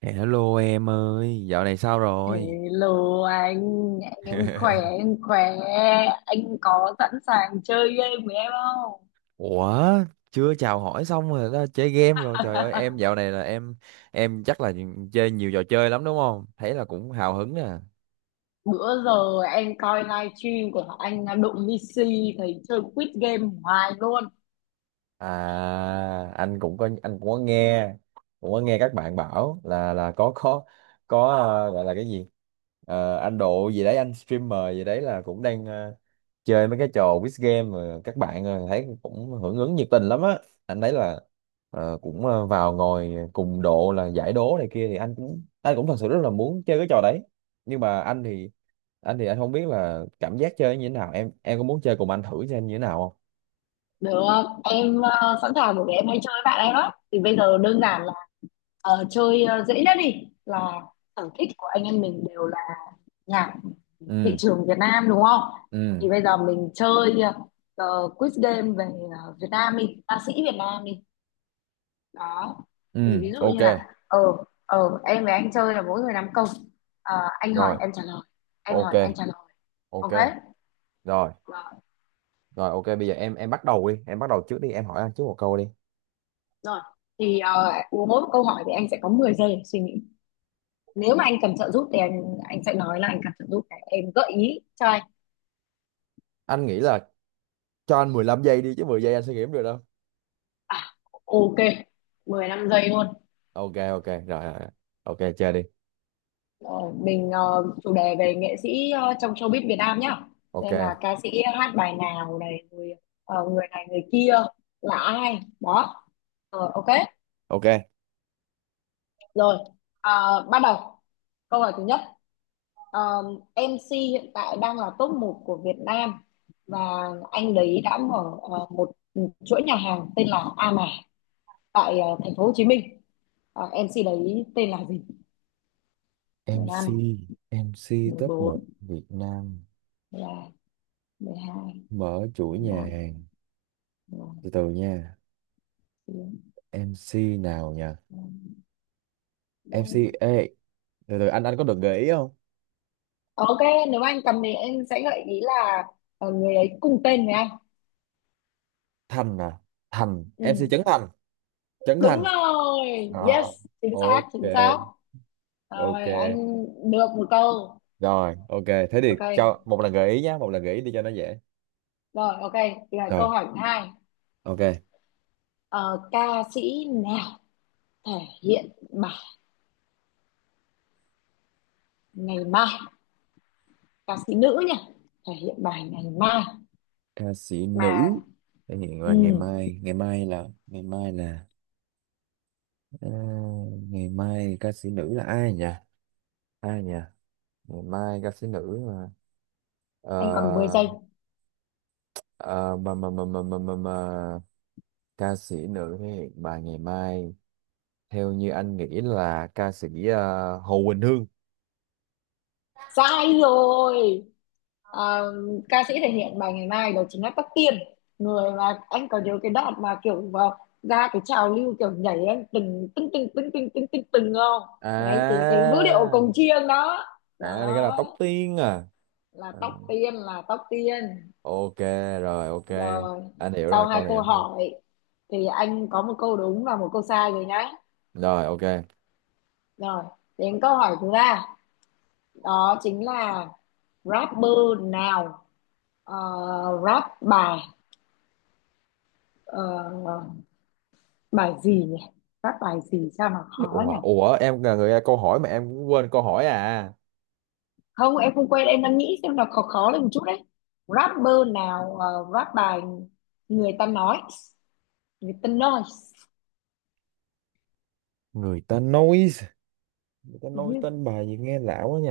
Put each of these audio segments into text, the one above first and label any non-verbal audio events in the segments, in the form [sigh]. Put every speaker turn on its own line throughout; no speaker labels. Hello em ơi, dạo này sao rồi?
Hello anh, em khỏe,
[laughs]
em khỏe. Anh có sẵn sàng chơi game với em không?
Ủa, chưa chào hỏi xong rồi đó, chơi game rồi. Trời ơi, em
[laughs]
dạo này là em chắc là chơi nhiều trò chơi lắm đúng không? Thấy là cũng hào hứng nè.
Bữa giờ em coi livestream của anh Đụng Missy thấy chơi quiz game hoài luôn.
À, anh cũng có nghe, cũng có nghe các bạn bảo là có có gọi là cái gì. Ờ, anh độ gì đấy, anh streamer gì đấy là cũng đang chơi mấy cái trò quiz game mà các bạn thấy cũng hưởng ứng nhiệt tình lắm á. Anh thấy là cũng vào ngồi cùng độ là giải đố này kia thì anh cũng thật sự rất là muốn chơi cái trò đấy, nhưng mà anh thì anh không biết là cảm giác chơi như thế nào. Em có muốn chơi cùng anh thử xem như thế nào không?
Được, không? Em sẵn sàng bởi vì em hay chơi với bạn em đó. Thì bây giờ đơn giản là chơi dễ nhất đi, là sở thích của anh em mình đều là nhạc thị
Ừ,
trường Việt Nam, đúng không?
ừ,
Thì bây giờ mình chơi ờ, quiz game về Việt Nam đi, ca sĩ Việt Nam đi. Đó, thì
ừ,
ví dụ
ok.
như là ờ ờ em với anh chơi là mỗi người năm câu. Ờ, anh hỏi
Rồi,
em trả lời, em
ok.
hỏi anh trả lời,
Ok,
ok.
rồi
Đó.
rồi ok, bây giờ em bắt đầu đi, em bắt đầu trước đi, em hỏi anh trước một câu đi.
Rồi, thì mỗi một câu hỏi thì anh sẽ có 10 giây để suy nghĩ. Nếu mà anh cần trợ giúp thì anh sẽ nói là anh cần trợ giúp để em gợi ý cho anh.
Anh nghĩ là cho anh 15 giây đi, chứ 10 giây anh sẽ nghiệm được đâu.
À, ok, 15 giây luôn.
Ok, ok rồi rồi rồi. Ok, chơi đi.
Rồi, mình chủ đề về nghệ sĩ trong showbiz Việt Nam nhá. Xem là
Ok,
ca sĩ hát bài nào, này người người này người kia là ai đó. Ờ, ok.
ok,
Rồi, bắt đầu. Câu hỏi thứ nhất, Ờ, MC hiện tại đang là top một của Việt Nam và anh đấy đã mở một chuỗi nhà hàng tên là A Mã tại thành phố Hồ Chí Minh. Ờ, MC đấy tên là gì?
MC.
Mười
MC top một
14,
Việt Nam
mười 12, mười
mở chuỗi nhà
12,
hàng,
mười
từ từ nha.
14.
MC nào nhỉ? MC ê, từ từ anh có được gợi ý không?
Ok, nếu anh cầm thì em sẽ gợi ý là người ấy cùng tên với anh.
Thành à? Thành
Ừ.
MC Trấn Thành. Trấn
Đúng
Thành.
rồi,
Ờ,
yes, chính xác,
ok.
chính xác.
Ok
Rồi, anh được một câu.
rồi, ok, thế thì
Ok,
cho một lần gợi ý nhá, một lần gợi ý đi cho nó dễ.
rồi ok, là
Rồi,
câu hỏi thứ hai.
ok.
Ờ, ca sĩ nào thể hiện bài ngày mai? Ca sĩ nữ nhỉ? Thể hiện bài ngày mai
Ca sĩ
mà.
nữ thể hiện
Ừ,
là ngày mai. Ngày mai là ngày mai là ờ, ngày mai ca sĩ nữ là ai nhỉ? Ai nhỉ? Ngày mai ca sĩ nữ mà ờ
anh còn 10 giây.
ờ, mà ca sĩ nữ thì bà ngày mai, theo như anh nghĩ là ca sĩ Hồ Quỳnh Hương.
Sai rồi. Ờ, ca sĩ thể hiện bài ngày mai đó chính là Tóc Tiên. Người mà anh có nhớ cái đoạn mà kiểu vào ra cái trào lưu kiểu nhảy anh từng từng từng từng từng từng từng từng không? Đấy, cái
À,
cái vũ điệu cồng chiêng đó.
à, này cái là
Đó
Tóc Tiên à?
là
À,
Tóc Tiên, là Tóc Tiên.
ok, rồi ok,
Rồi,
anh hiểu rồi,
sau
câu
hai
này
câu
anh thua.
hỏi thì anh có một câu đúng và một câu sai rồi nhá.
Rồi ok.
Rồi, đến câu hỏi thứ ba. Đó chính là rapper nào ờ, rap bài ờ, bài gì nhỉ? Rap bài gì sao nó khó
Ủa,
nhỉ?
ủa em là người câu hỏi mà em cũng quên câu hỏi à?
Không, em không quên, em đang nghĩ xem nó khó, khó lên một chút đấy. Rapper nào rap bài người ta nói, người ta nói.
Người ta nói. Người ta
Ừ.
nói tên bài gì nghe lạ quá nhỉ?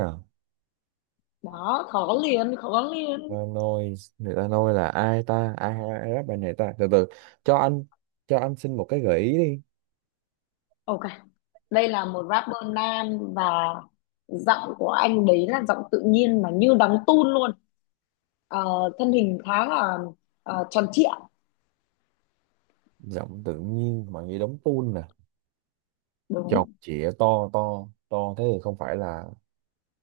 Đó, khó liền, khó liền.
Lanoi người ta nói là ai ta? Ai, ai, ai rap bài này ta? Từ từ cho anh, cho anh xin một cái gợi ý đi.
Ok, đây là một rapper nam và giọng của anh đấy là giọng tự nhiên mà như đóng tun luôn. Ờ, thân hình khá là tròn trịa,
Giọng tự nhiên mà nghe đóng tuôn nè, chọc
đúng.
chĩa to to. Thế thì không phải là,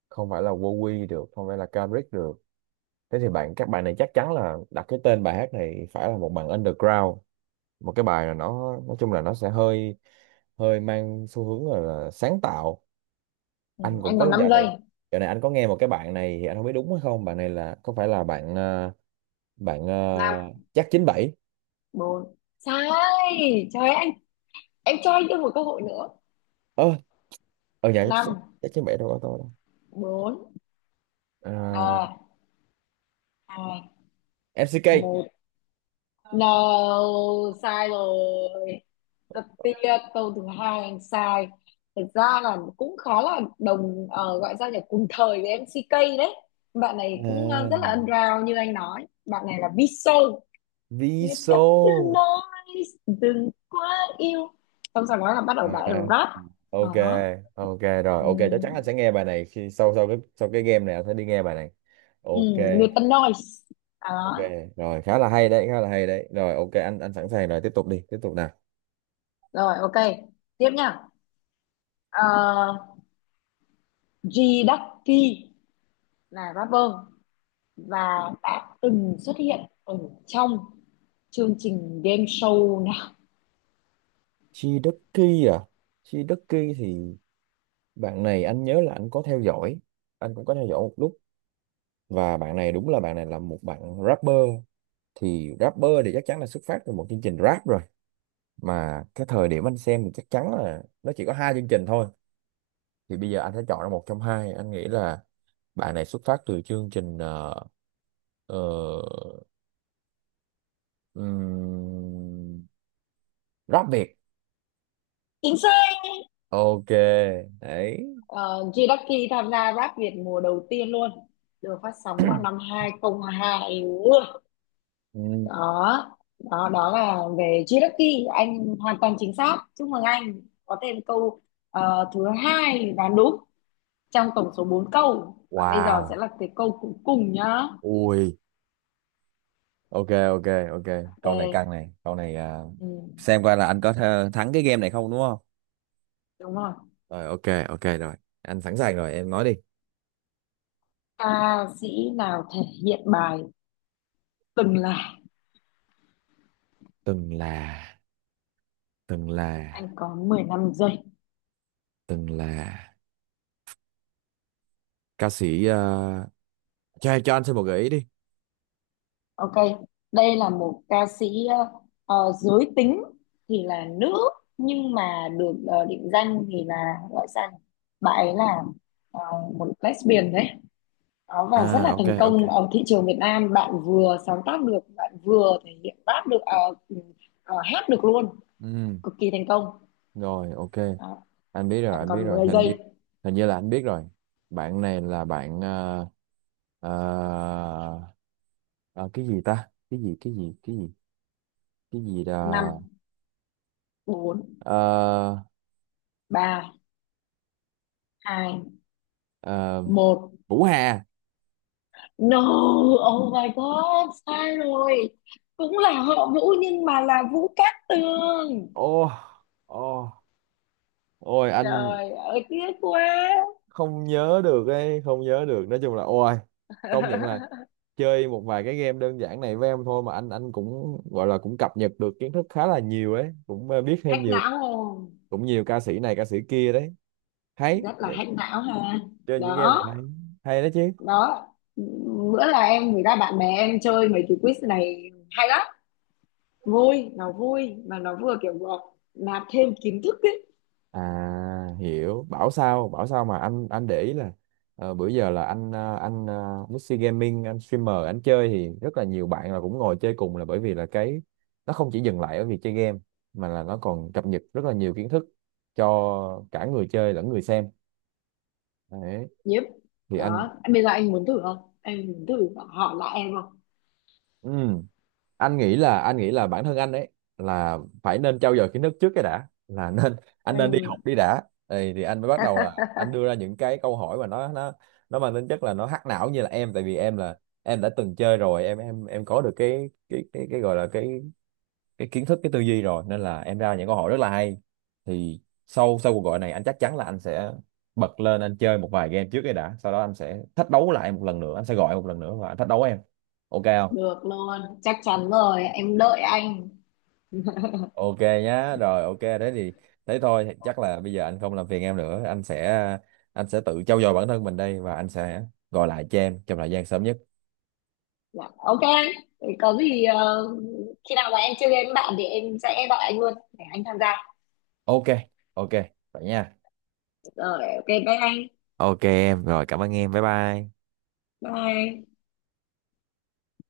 không phải là Wowy được, không phải là Kendrick được. Thế thì các bạn này chắc chắn là đặt cái tên bài hát này phải là một bạn underground, một cái bài là, nó nói chung là nó sẽ hơi, hơi mang xu hướng là sáng tạo.
Ừ,
Anh cũng
anh còn
có
năm
dạo
giây.
này, dạo này anh có nghe một cái bạn này, thì anh không biết đúng hay không, bạn này là có phải là bạn bạn
Năm,
chắc chín bảy.
bốn, sai. Trời ơi, anh, em cho anh thêm một cơ hội nữa.
Ơ, ở nhà chắc,
Năm,
chắc chín bảy đâu có tôi đâu.
bốn,
À,
ba, hai,
MCK.
một. No, sai rồi. Rất tiếc câu thứ hai anh sai. Thật ra là cũng khá là đồng gọi ra là cùng thời với em, MCK đấy. Bạn này cũng
À,
rất là underground, như anh nói bạn này là Biso. Người ta cứ
Viso.
nói đừng quá yêu, xong sau đó là bắt đầu bà
À,
rap
ok.
đó.
Ok rồi,
Ừ.
ok, chắc chắn anh sẽ nghe bài này khi sau, sau cái, sau cái game này anh sẽ đi nghe bài này.
Ừ.
Ok.
Người ta nói
Ok
đó.
rồi, khá là hay đấy, khá là hay đấy. Rồi ok, anh sẵn sàng rồi, tiếp tục đi, tiếp tục nào.
Rồi ok, tiếp nha. uh, G Ducky là rapper và đã từng xuất hiện ở trong chương trình game show nào?
Chiducky à? Chiducky thì bạn này anh nhớ là anh có theo dõi, anh cũng có theo dõi một lúc. Và bạn này đúng là, bạn này là một bạn rapper. Thì rapper thì chắc chắn là xuất phát từ một chương trình rap rồi. Mà cái thời điểm anh xem thì chắc chắn là nó chỉ có hai chương trình thôi. Thì bây giờ anh sẽ chọn ra một trong hai, anh nghĩ là bạn này xuất phát từ chương trình ờ, ừm, rap Việt.
Chính xác.
Ok đấy.
G Ducky tham gia Rap Việt mùa đầu tiên luôn, được phát sóng vào năm 2002.
Ừm,
Đó đó đó là về Jiraki, anh hoàn toàn chính xác, chúc mừng anh có thêm câu thứ hai và đúng trong tổng số 4 câu. Và bây giờ sẽ
wow,
là cái câu cuối cùng nhá.
ui, ok, ok, ok. Câu này căng
Ok.
này, câu này à,
Ừ,
xem coi là anh có thắng cái game này không, đúng không?
đúng rồi.
Rồi ok, ok rồi, anh sẵn sàng rồi, em nói đi.
Ca sĩ nào thể hiện bài từng là?
Từng là từng là
Anh có 15 giây.
từng là ca sĩ cho anh xin một gợi ý đi.
Ok, đây là một ca sĩ giới tính thì là nữ nhưng mà được định danh thì là gọi sang bạn ấy là ờ, một lesbian đấy. Đó,
À
và rất là
ok,
thành
ok,
công ở thị trường Việt Nam, bạn vừa sáng tác được, bạn vừa thể hiện rap được, à, ừm, hát được luôn,
ừ,
cực kỳ thành công.
rồi ok,
Đó,
anh biết rồi,
bạn
anh biết
còn
rồi,
mười
hình như,
giây.
hình như là anh biết rồi. Bạn này là bạn ờ, ờ, cái gì ta, cái gì, cái gì, cái gì là
Năm, bốn,
ờ,
ba, hai,
ờ,
một.
Vũ Hà.
No, oh my god, sai rồi. Cũng là họ Vũ nhưng mà là Vũ Cát Tường.
Ô, ô, ôi anh
Trời ơi, tiếc quá.
không nhớ được ấy, không nhớ được, nói chung là ôi, công nhận là
[laughs]
chơi một vài cái game đơn giản này với em thôi mà anh cũng gọi là cũng cập nhật được kiến thức khá là nhiều ấy, cũng biết thêm
Hack
nhiều,
não không?
cũng nhiều ca sĩ này ca sĩ kia đấy, hay
Rất là
vậy,
hack não ha.
chơi những game này
Đó.
hay, hay đó chứ.
Đó, bữa là em, người ta, bạn bè em chơi mấy cái quiz này hay lắm, vui, nó vui mà nó vừa kiểu vừa nạp thêm kiến thức ấy.
À, hiểu, bảo sao, bảo sao mà anh để ý là bữa giờ là anh anh Mixi Gaming, anh streamer, anh chơi thì rất là nhiều bạn là cũng ngồi chơi cùng, là bởi vì là cái nó không chỉ dừng lại ở việc chơi game, mà là nó còn cập nhật rất là nhiều kiến thức cho cả người chơi lẫn người xem đấy.
Yep.
Thì anh.
Đó, bây giờ anh muốn thử không, anh muốn thử hỏi lại em không?
Ừ. Anh nghĩ là bản thân anh ấy là phải nên trau dồi kiến thức trước cái đã, là [laughs] nên anh nên đi học
Ừ.
đi đã. Thì anh mới bắt đầu là anh
[laughs]
đưa ra những cái câu hỏi mà nó nó mang tính chất là nó hack não như là em. Tại vì em là em đã từng chơi rồi, em có được cái cái gọi là cái kiến thức, cái tư duy rồi, nên là em ra những câu hỏi rất là hay. Thì sau, sau cuộc gọi này anh chắc chắn là anh sẽ bật lên anh chơi một vài game trước cái đã, sau đó anh sẽ thách đấu lại một lần nữa, anh sẽ gọi một lần nữa và anh thách đấu em, ok không?
Được luôn, chắc chắn rồi, em đợi anh.
Ok nhá, rồi ok đấy, thì thế thôi, chắc là bây giờ anh không làm phiền em nữa, anh sẽ tự trau dồi bản thân mình đây, và anh sẽ gọi lại cho em trong thời gian sớm nhất.
Dạ, ok. Thế có gì khi nào mà em chơi game với bạn thì em sẽ gọi anh luôn để anh tham gia.
Ok, ok, vậy nha.
Rồi ok, bye anh.
Ok em, rồi cảm ơn em, bye bye.
Bye.